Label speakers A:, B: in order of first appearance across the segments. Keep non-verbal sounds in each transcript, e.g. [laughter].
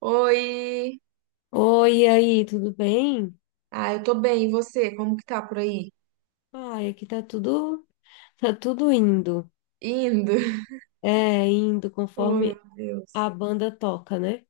A: Oi!
B: Oi, e aí, tudo bem?
A: Ah, eu tô bem, e você? Como que tá por aí?
B: Ai, aqui tá tudo indo.
A: Indo? [laughs]
B: É, indo
A: Oh, meu
B: conforme
A: Deus.
B: a banda toca, né?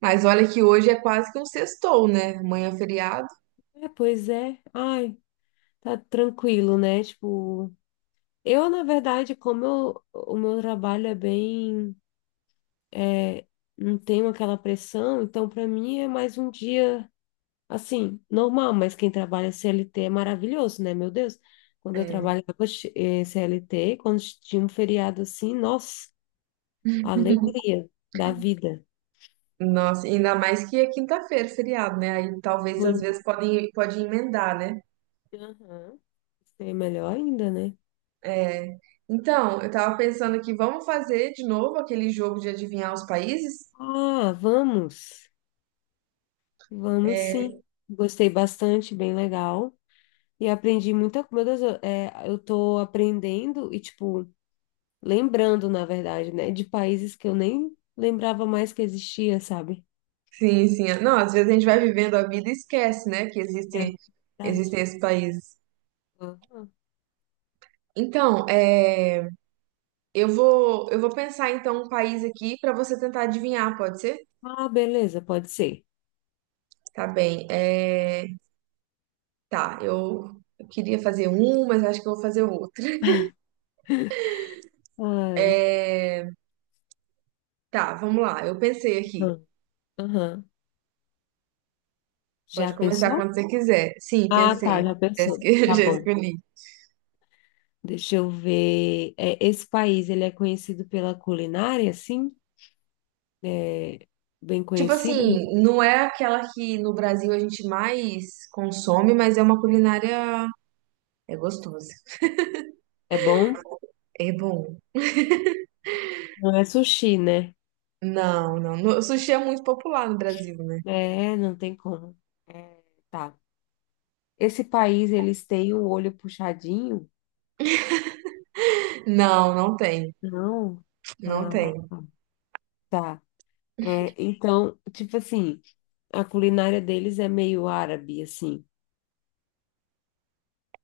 A: Mas olha que hoje é quase que um sextou, né? Amanhã é feriado.
B: É, pois é. Ai, tá tranquilo, né? Tipo, eu, na verdade, o meu trabalho é bem, é, não tenho aquela pressão, então pra mim é mais um dia, assim, normal, mas quem trabalha CLT é maravilhoso, né? Meu Deus, quando eu
A: É.
B: trabalhava, CLT, quando tinha um feriado assim, nossa. A
A: [laughs]
B: alegria da vida.
A: Nossa, ainda mais que é quinta-feira, feriado, né? Aí talvez às
B: Foi-
A: vezes podem, pode emendar, né?
B: Aham. Gostei melhor ainda, né?
A: É. Então, eu tava pensando aqui, vamos fazer de novo aquele jogo de adivinhar os países?
B: Ah, vamos. Vamos
A: É.
B: sim. Gostei bastante, bem legal. E aprendi muita coisa. Meu Deus, eu tô aprendendo e, tipo, lembrando, na verdade, né? De países que eu nem lembrava mais que existia, sabe?
A: Sim, sim. Não, às vezes a gente vai vivendo a vida e esquece, né? Que
B: É
A: existem,
B: verdade.
A: existem esses países.
B: Aham.
A: Então, é. Eu vou pensar então um país aqui para você tentar adivinhar, pode ser?
B: Ah, beleza, pode ser.
A: Tá bem. É, tá, eu queria fazer um, mas acho que eu vou fazer outro.
B: Ai.
A: É, tá, vamos lá. Eu pensei aqui.
B: Aham. Aham. Já
A: Pode começar
B: pensou?
A: quando você quiser. Sim,
B: Ah, tá,
A: pensei.
B: já
A: Já
B: pensou.
A: esque- [laughs]
B: Tá
A: Já
B: bom.
A: escolhi.
B: Deixa eu ver. É, esse país, ele é conhecido pela culinária, sim? É bem
A: Tipo
B: conhecido?
A: assim, não é aquela que no Brasil a gente mais consome, mas é uma culinária. É gostosa.
B: É bom?
A: É bom.
B: Não é sushi, né?
A: Não, não. O sushi é muito popular no Brasil, né?
B: É, não tem como. É, tá. Esse país, eles têm o olho puxadinho?
A: Não, não tem.
B: Não.
A: Não
B: Ah,
A: tem.
B: tá. É, então, tipo assim, a culinária deles é meio árabe, assim.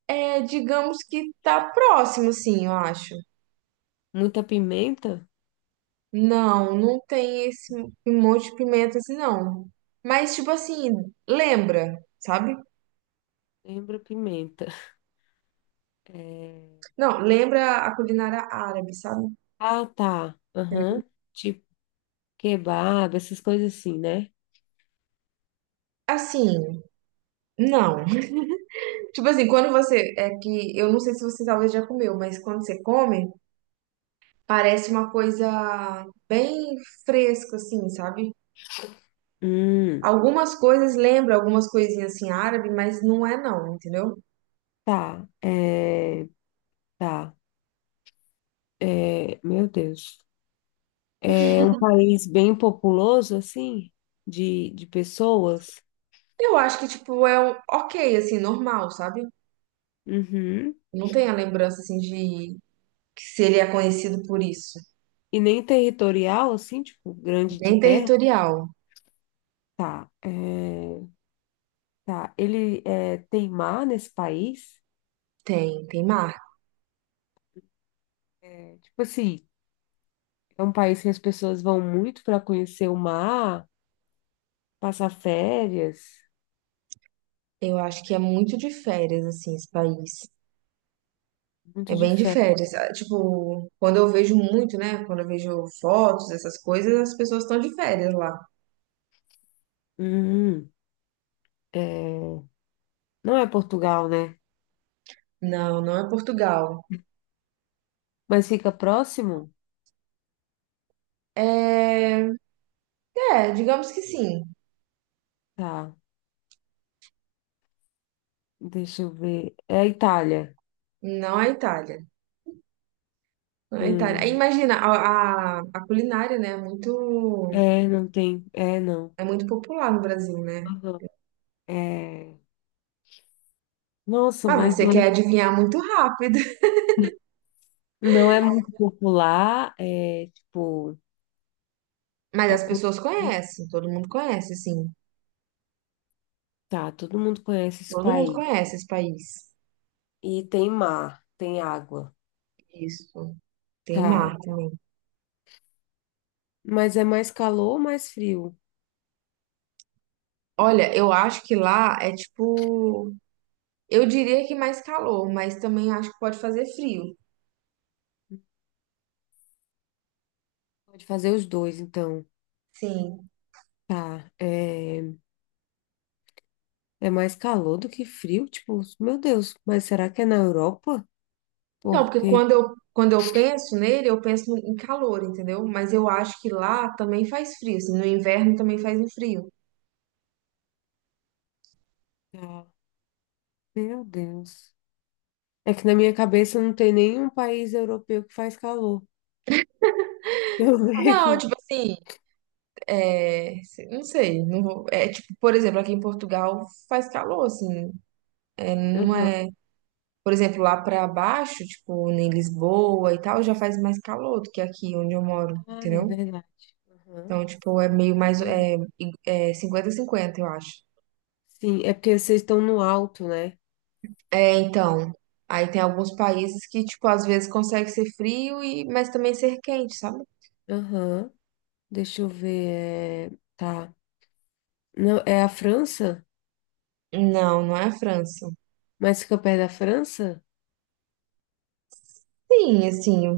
A: É, digamos que tá próximo, assim, eu acho.
B: Muita pimenta?
A: Não, não tem esse um monte de pimenta assim, não. Mas, tipo assim, lembra, sabe?
B: Lembra pimenta. É,
A: Não, lembra a culinária árabe, sabe?
B: ah, tá. Aham. Tipo kebab, essas coisas assim, né?
A: Assim, não. [laughs] Tipo assim, quando você. É que eu não sei se você talvez já comeu, mas quando você come, parece uma coisa bem fresca, assim, sabe?
B: Hum,
A: Algumas coisas lembram algumas coisinhas assim árabe, mas não é, não, entendeu?
B: tá, é, tá, é, meu Deus. É um país bem populoso, assim, de pessoas.
A: Eu acho que, tipo, ok, assim, normal, sabe?
B: Uhum.
A: Não tem a lembrança, assim, de que se ele é conhecido por isso.
B: E nem territorial, assim, tipo, grande de
A: Nem
B: terra.
A: territorial.
B: Tá, é, tá. Ele é, tem mar nesse país?
A: Tem mar.
B: É, tipo assim, é um país que as pessoas vão muito para conhecer o mar, passar férias,
A: Eu acho que é muito de férias, assim, esse país. É
B: muito de
A: bem de
B: férias.
A: férias. Ah, tipo, quando eu vejo muito, né? Quando eu vejo fotos, essas coisas, as pessoas estão de férias lá.
B: Hum, é, não é Portugal, né?
A: Não, não é Portugal.
B: Mas fica próximo?
A: É, é, digamos que sim.
B: Tá. Deixa eu ver. É a Itália.
A: Não é Itália. Não é Itália. Aí,
B: Hum.
A: imagina, a culinária, né? É muito.
B: É, não tem. É, não.
A: É muito popular no Brasil, né?
B: Aham. É. Nossa,
A: Mas
B: mas
A: você
B: não é,
A: quer adivinhar muito rápido. [laughs]
B: não é muito popular. É tipo.
A: Mas
B: A...
A: as
B: cu-
A: pessoas conhecem, todo mundo conhece, sim.
B: Tá, todo mundo conhece esse
A: Todo mundo
B: país.
A: conhece esse país.
B: E tem mar, tem água.
A: Isso. Tem
B: Tá.
A: mar também.
B: Mas é mais calor ou mais frio?
A: Olha, eu acho que lá é tipo. Eu diria que mais calor, mas também acho que pode fazer frio.
B: Pode fazer os dois, então.
A: Sim.
B: Tá. é mais calor do que frio? Tipo, meu Deus, mas será que é na Europa?
A: Não, porque
B: Porque.
A: quando eu penso nele, eu penso em calor, entendeu? Mas eu acho que lá também faz frio, assim. No inverno também faz um frio.
B: Tá. Meu Deus. É que na minha cabeça não tem nenhum país europeu que faz calor. Deixa eu [laughs] ver
A: Não,
B: aqui.
A: tipo assim. É, não sei, não vou- é tipo, por exemplo, aqui em Portugal faz calor, assim, é, não
B: Aham.
A: é, por exemplo, lá pra baixo, tipo, em Lisboa e tal, já faz mais calor do que aqui onde eu moro,
B: Ah, é
A: entendeu?
B: verdade. Aham.
A: Então, tipo, é meio mais,
B: Sim,
A: é, é 50-50, eu acho.
B: sim, é porque vocês estão no alto, né?
A: É, então, aí tem alguns países que, tipo, às vezes consegue ser frio e, mas também ser quente, sabe?
B: Aham. Deixa eu ver. Tá. Não, é a França?
A: Não, não é a França.
B: Mas fica perto da França?
A: Sim, assim,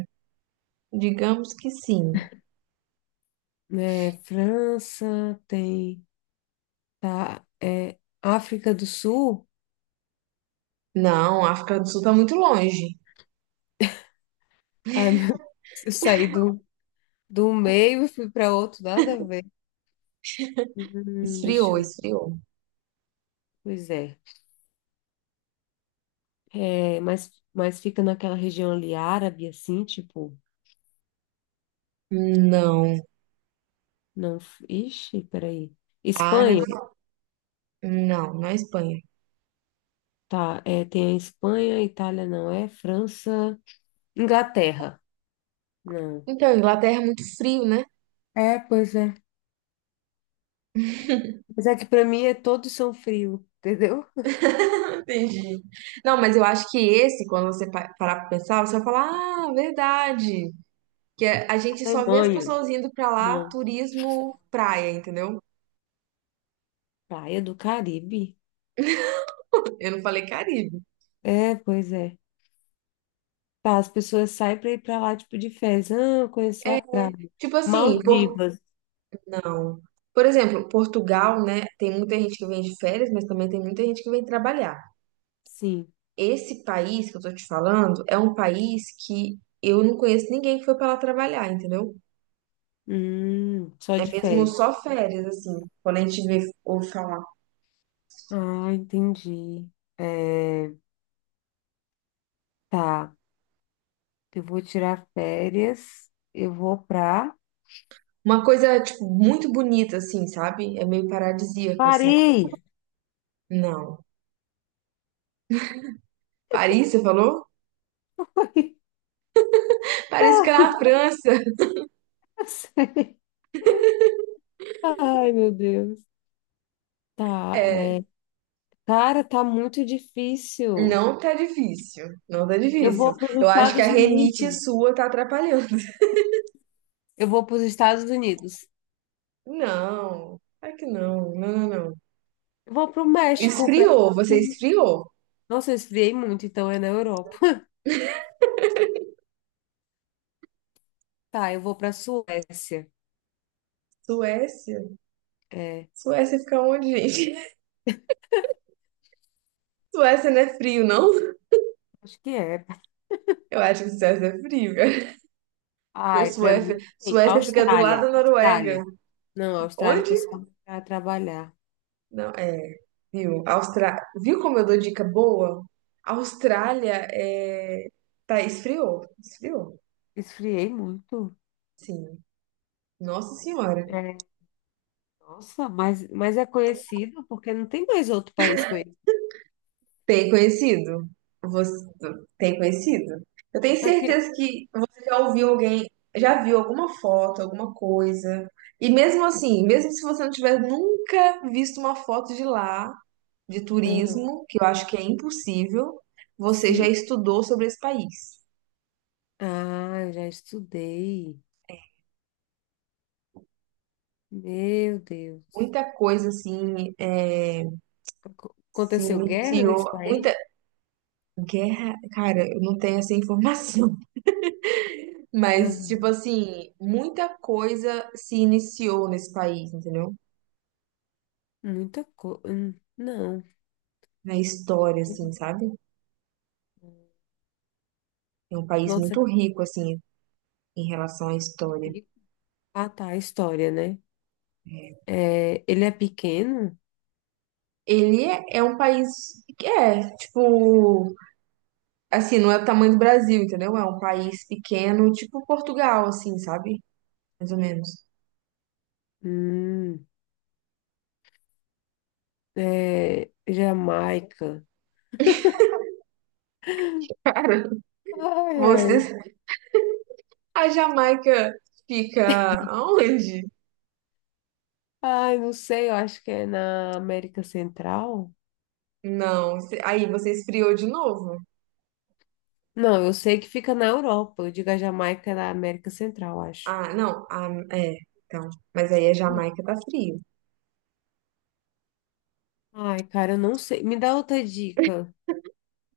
A: digamos que sim.
B: É, França tem. Tá. É África do Sul?
A: Não, a África do Sul tá muito longe.
B: Ai, [laughs] meu Deus, eu saí do meio e fui para outro, nada a ver. Deixa
A: Esfriou,
B: eu.
A: esfriou.
B: Pois é. É, mas fica naquela região ali árabe, assim, tipo,
A: Não.
B: não, ixi, peraí. Espanha,
A: Árabe? Não, não é Espanha.
B: tá, é, tem a Espanha, Itália não é, França, Inglaterra, não.
A: Então, Inglaterra é muito frio, né?
B: É, pois é. Mas é que para mim é todos são frio, entendeu?
A: [laughs] Entendi. Não, mas eu acho que esse, quando você parar pra pensar, você vai falar, ah, verdade. A gente só vê as
B: Alemanha,
A: pessoas indo pra lá,
B: não.
A: turismo praia, entendeu?
B: Praia do Caribe.
A: Eu não falei Caribe.
B: É, pois é. Tá, as pessoas saem para ir para lá, tipo, de férias. Ah, eu conheci a praia.
A: Tipo assim,
B: Maldivas,
A: não. Por exemplo, Portugal, né? Tem muita gente que vem de férias, mas também tem muita gente que vem trabalhar.
B: sim.
A: Esse país que eu tô te falando é um país que eu não conheço ninguém que foi pra lá trabalhar, entendeu?
B: Só
A: É
B: de
A: mesmo
B: férias.
A: só férias, assim, quando a gente vê ou falar.
B: Ah, entendi. É, tá, eu vou tirar férias, eu vou pra
A: Uma coisa, tipo, muito bonita, assim, sabe? É meio paradisíaco, assim.
B: Paris.
A: Não. Paris, você falou?
B: [laughs]
A: Paris fica na França. [laughs]
B: Eu sei. Ai, meu Deus. Tá,
A: É,
B: é, cara, tá muito difícil.
A: não tá difícil. Não tá
B: Eu
A: difícil.
B: vou para os
A: Eu acho que a
B: Estados
A: renite
B: Unidos.
A: sua tá atrapalhando.
B: Eu vou para os Estados Unidos.
A: [laughs] Não. Claro que não. Não, não, não.
B: Eu vou para o México, para
A: Esfriou, você esfriou.
B: Nossa, eu esfriei muito, então é na Europa. [laughs] Tá, eu vou para Suécia.
A: Suécia?
B: É,
A: Suécia fica onde, gente? [laughs] Suécia não é frio, não?
B: acho que é.
A: Eu acho que Suécia é frio, cara. Pô,
B: Ai, para
A: Suécia,
B: mim, sim.
A: Suécia fica do lado
B: Austrália,
A: da Noruega.
B: Austrália. Não, a Austrália, o
A: Onde?
B: pessoal para trabalhar.
A: Não, é. Viu? Viu como eu dou dica boa? Austrália é... tá esfriou, esfriou.
B: Esfriei muito.
A: Sim. Nossa Senhora.
B: É, nossa, mas é conhecido porque não tem mais outro país conhecido.
A: Tem conhecido? Você tem conhecido? Eu tenho
B: Aqui.
A: certeza que você já ouviu alguém, já viu alguma foto, alguma coisa. E mesmo assim, mesmo se você não tiver nunca visto uma foto de lá, de
B: Ah,
A: turismo, que eu acho que é impossível, você já
B: sim.
A: estudou sobre esse país.
B: Ah, já estudei. Meu Deus.
A: Muita coisa assim é, se
B: Aconteceu guerra
A: iniciou,
B: nesse
A: muita
B: país?
A: guerra, cara, eu não tenho essa informação, [laughs] mas tipo
B: Aham.
A: assim, muita coisa se iniciou nesse país, entendeu?
B: Muita coisa. Não.
A: Na história, assim, sabe? É um país
B: Nossa,
A: muito rico, assim, em relação à
B: que
A: história.
B: rico. Ah, tá, a história, né?
A: É.
B: É, ele é pequeno?
A: Ele é um país que é, tipo, assim, não é o tamanho do Brasil, entendeu? É um país pequeno, tipo Portugal, assim, sabe? Mais ou menos.
B: Hum, é, Jamaica.
A: Cara, [laughs]
B: Ai, ai.
A: você. A Jamaica fica aonde?
B: Ai, não sei, eu acho que é na América Central.
A: Não, aí você esfriou de novo?
B: Não, eu sei que fica na Europa. Eu digo a Jamaica é na América Central, acho.
A: Ah, não, ah, é, então, mas aí a Jamaica tá frio.
B: Ai, cara, eu não sei. Me dá outra dica.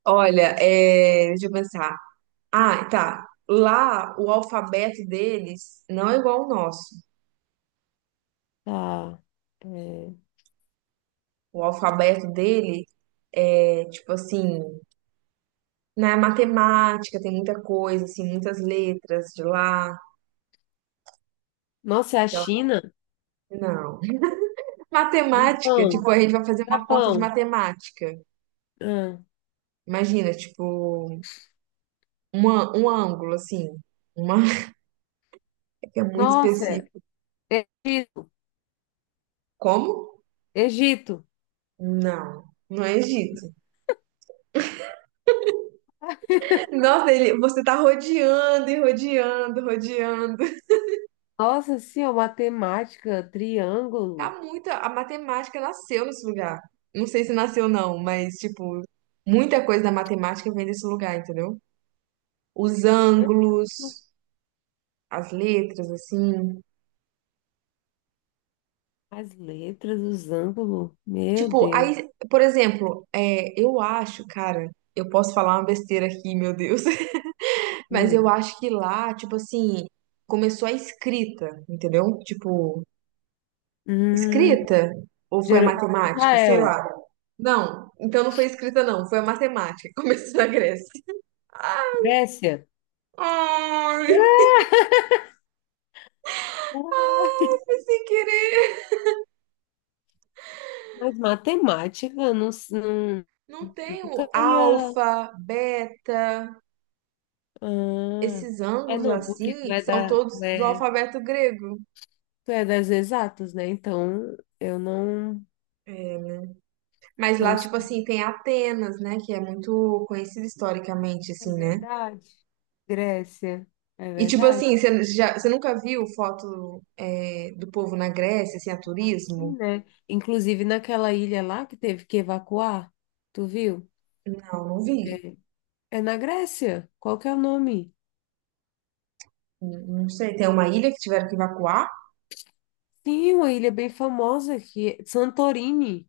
A: Olha, é, deixa eu pensar. Ah, tá. Lá o alfabeto deles não é igual ao nosso.
B: Ah, é...
A: O alfabeto dele é tipo assim, na matemática tem muita coisa, assim, muitas letras de lá.
B: Nossa, é a
A: Então,
B: China?
A: não. Matemática,
B: Japão.
A: tipo, a gente vai fazer uma conta de
B: Japão.
A: matemática.
B: Ah.
A: Imagina, tipo. Uma, um ângulo, assim, uma [laughs] que é muito
B: Nossa, é
A: específico.
B: Egito.
A: Como?
B: Egito.
A: Não, não é Egito. Nossa, você tá rodeando e rodeando, rodeando.
B: Nossa, sim, ó, matemática,
A: Tá
B: triângulo,
A: muito, a matemática nasceu nesse lugar. Não sei se nasceu não, mas, tipo, muita coisa da matemática vem desse lugar, entendeu? Os ângulos,
B: canto,
A: as letras, assim.
B: as letras, os ângulos. Meu
A: Tipo,
B: Deus.
A: aí, por exemplo, é, eu acho, cara, eu posso falar uma besteira aqui, meu Deus. Mas eu
B: Ah.
A: acho que lá, tipo assim, começou a escrita, entendeu? Tipo,
B: Hum,
A: escrita? Ou foi a matemática? Sei
B: Israel.
A: lá. Não, então não foi escrita, não. Foi a matemática. [laughs] Começou na Grécia. Ai,
B: Grécia.
A: ai, foi sem querer.
B: Mas matemática, não,
A: Não tem o
B: nunca ia.
A: alfa, beta.
B: Ah,
A: Esses
B: é
A: ângulos
B: não,
A: assim
B: porque tu é
A: são
B: da,
A: todos do alfabeto grego.
B: tu é das exatas, né? Então eu não,
A: É, né? Mas lá,
B: não.
A: tipo assim, tem Atenas, né? Que é muito conhecida historicamente,
B: É
A: assim, né?
B: verdade. Grécia, é
A: E tipo
B: verdade.
A: assim, você nunca viu foto é, do povo na Grécia, assim, a
B: Assim,
A: turismo?
B: né? Inclusive naquela ilha lá que teve que evacuar, tu viu?
A: Não, não vi.
B: É na Grécia. Qual que é o nome?
A: Não não sei. Tem uma ilha que tiveram que evacuar?
B: Sim, uma ilha bem famosa que é Santorini.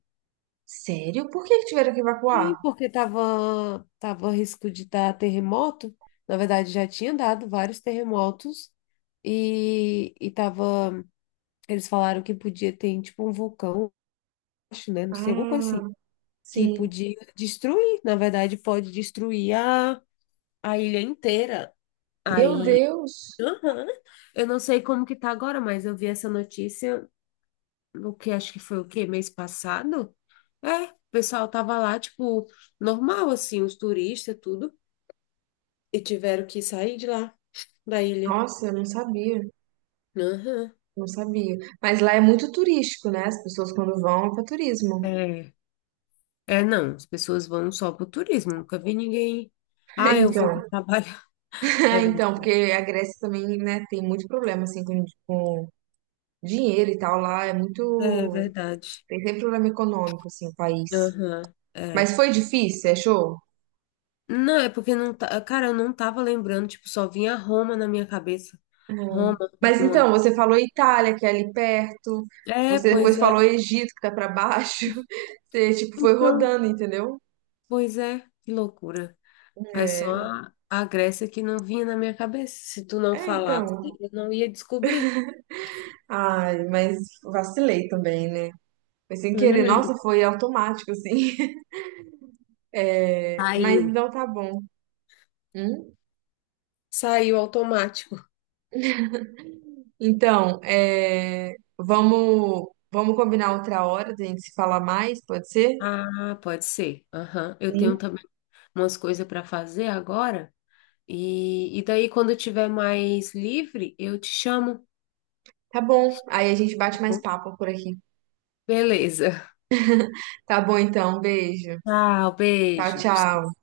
A: Sério? Por que que tiveram que
B: Sim,
A: evacuar?
B: porque tava a risco de dar terremoto. Na verdade, já tinha dado vários terremotos e tava, eles falaram que podia ter tipo um vulcão, acho, né? Não sei, alguma coisa assim,
A: Ah,
B: que
A: sim.
B: podia destruir. Na verdade, pode destruir a ilha inteira.
A: Meu
B: Aí,
A: Deus!
B: aham. Eu não sei como que tá agora, mas eu vi essa notícia, o que acho que foi o quê? Mês passado? É, o pessoal tava lá, tipo, normal, assim, os turistas, tudo. E tiveram que sair de lá, da ilha.
A: Nossa, eu não sabia.
B: Aham.
A: Não sabia. Mas lá é muito turístico, né? As pessoas quando vão é para turismo.
B: É, é, não, as pessoas vão só pro turismo, nunca vi ninguém.
A: [laughs]
B: Ah, eu vou para
A: Então,
B: trabalhar. [laughs] É
A: [laughs] então,
B: verdade.
A: porque a Grécia também, né, tem muito problema assim com dinheiro e tal lá, é
B: É
A: muito,
B: verdade.
A: tem sempre problema econômico assim, o país.
B: Aham, é.
A: Mas foi difícil, você achou?
B: Não, é porque não tá. Cara, eu não tava lembrando, tipo, só vinha Roma na minha cabeça. Roma,
A: Mas então,
B: Roma.
A: você falou Itália, que é ali perto.
B: É,
A: Você depois
B: pois é.
A: falou Egito, que tá pra baixo. [laughs] Você, tipo, foi
B: Então,
A: rodando, entendeu?
B: pois é, que loucura. Aí
A: É,
B: só a Grécia que não vinha na minha cabeça. Se tu não
A: É
B: falasse,
A: então.
B: eu não ia descobrir.
A: Ai, mas vacilei também, né? Foi sem querer. Nossa,
B: [laughs]
A: foi automático, assim. [laughs] É, mas
B: Saiu.
A: então tá bom. Hum?
B: Saiu automático.
A: Então, é, vamos combinar outra hora da gente se falar mais, pode ser?
B: Ah, pode ser. Aham. Eu
A: Sim.
B: tenho também umas coisas para fazer agora. E daí, quando eu tiver mais livre, eu te chamo,
A: Tá bom. Aí a gente
B: tá
A: bate mais
B: bom?
A: papo por aqui.
B: Beleza.
A: Tá bom, então. Beijo.
B: Tchau,
A: Tchau,
B: beijo.
A: tchau.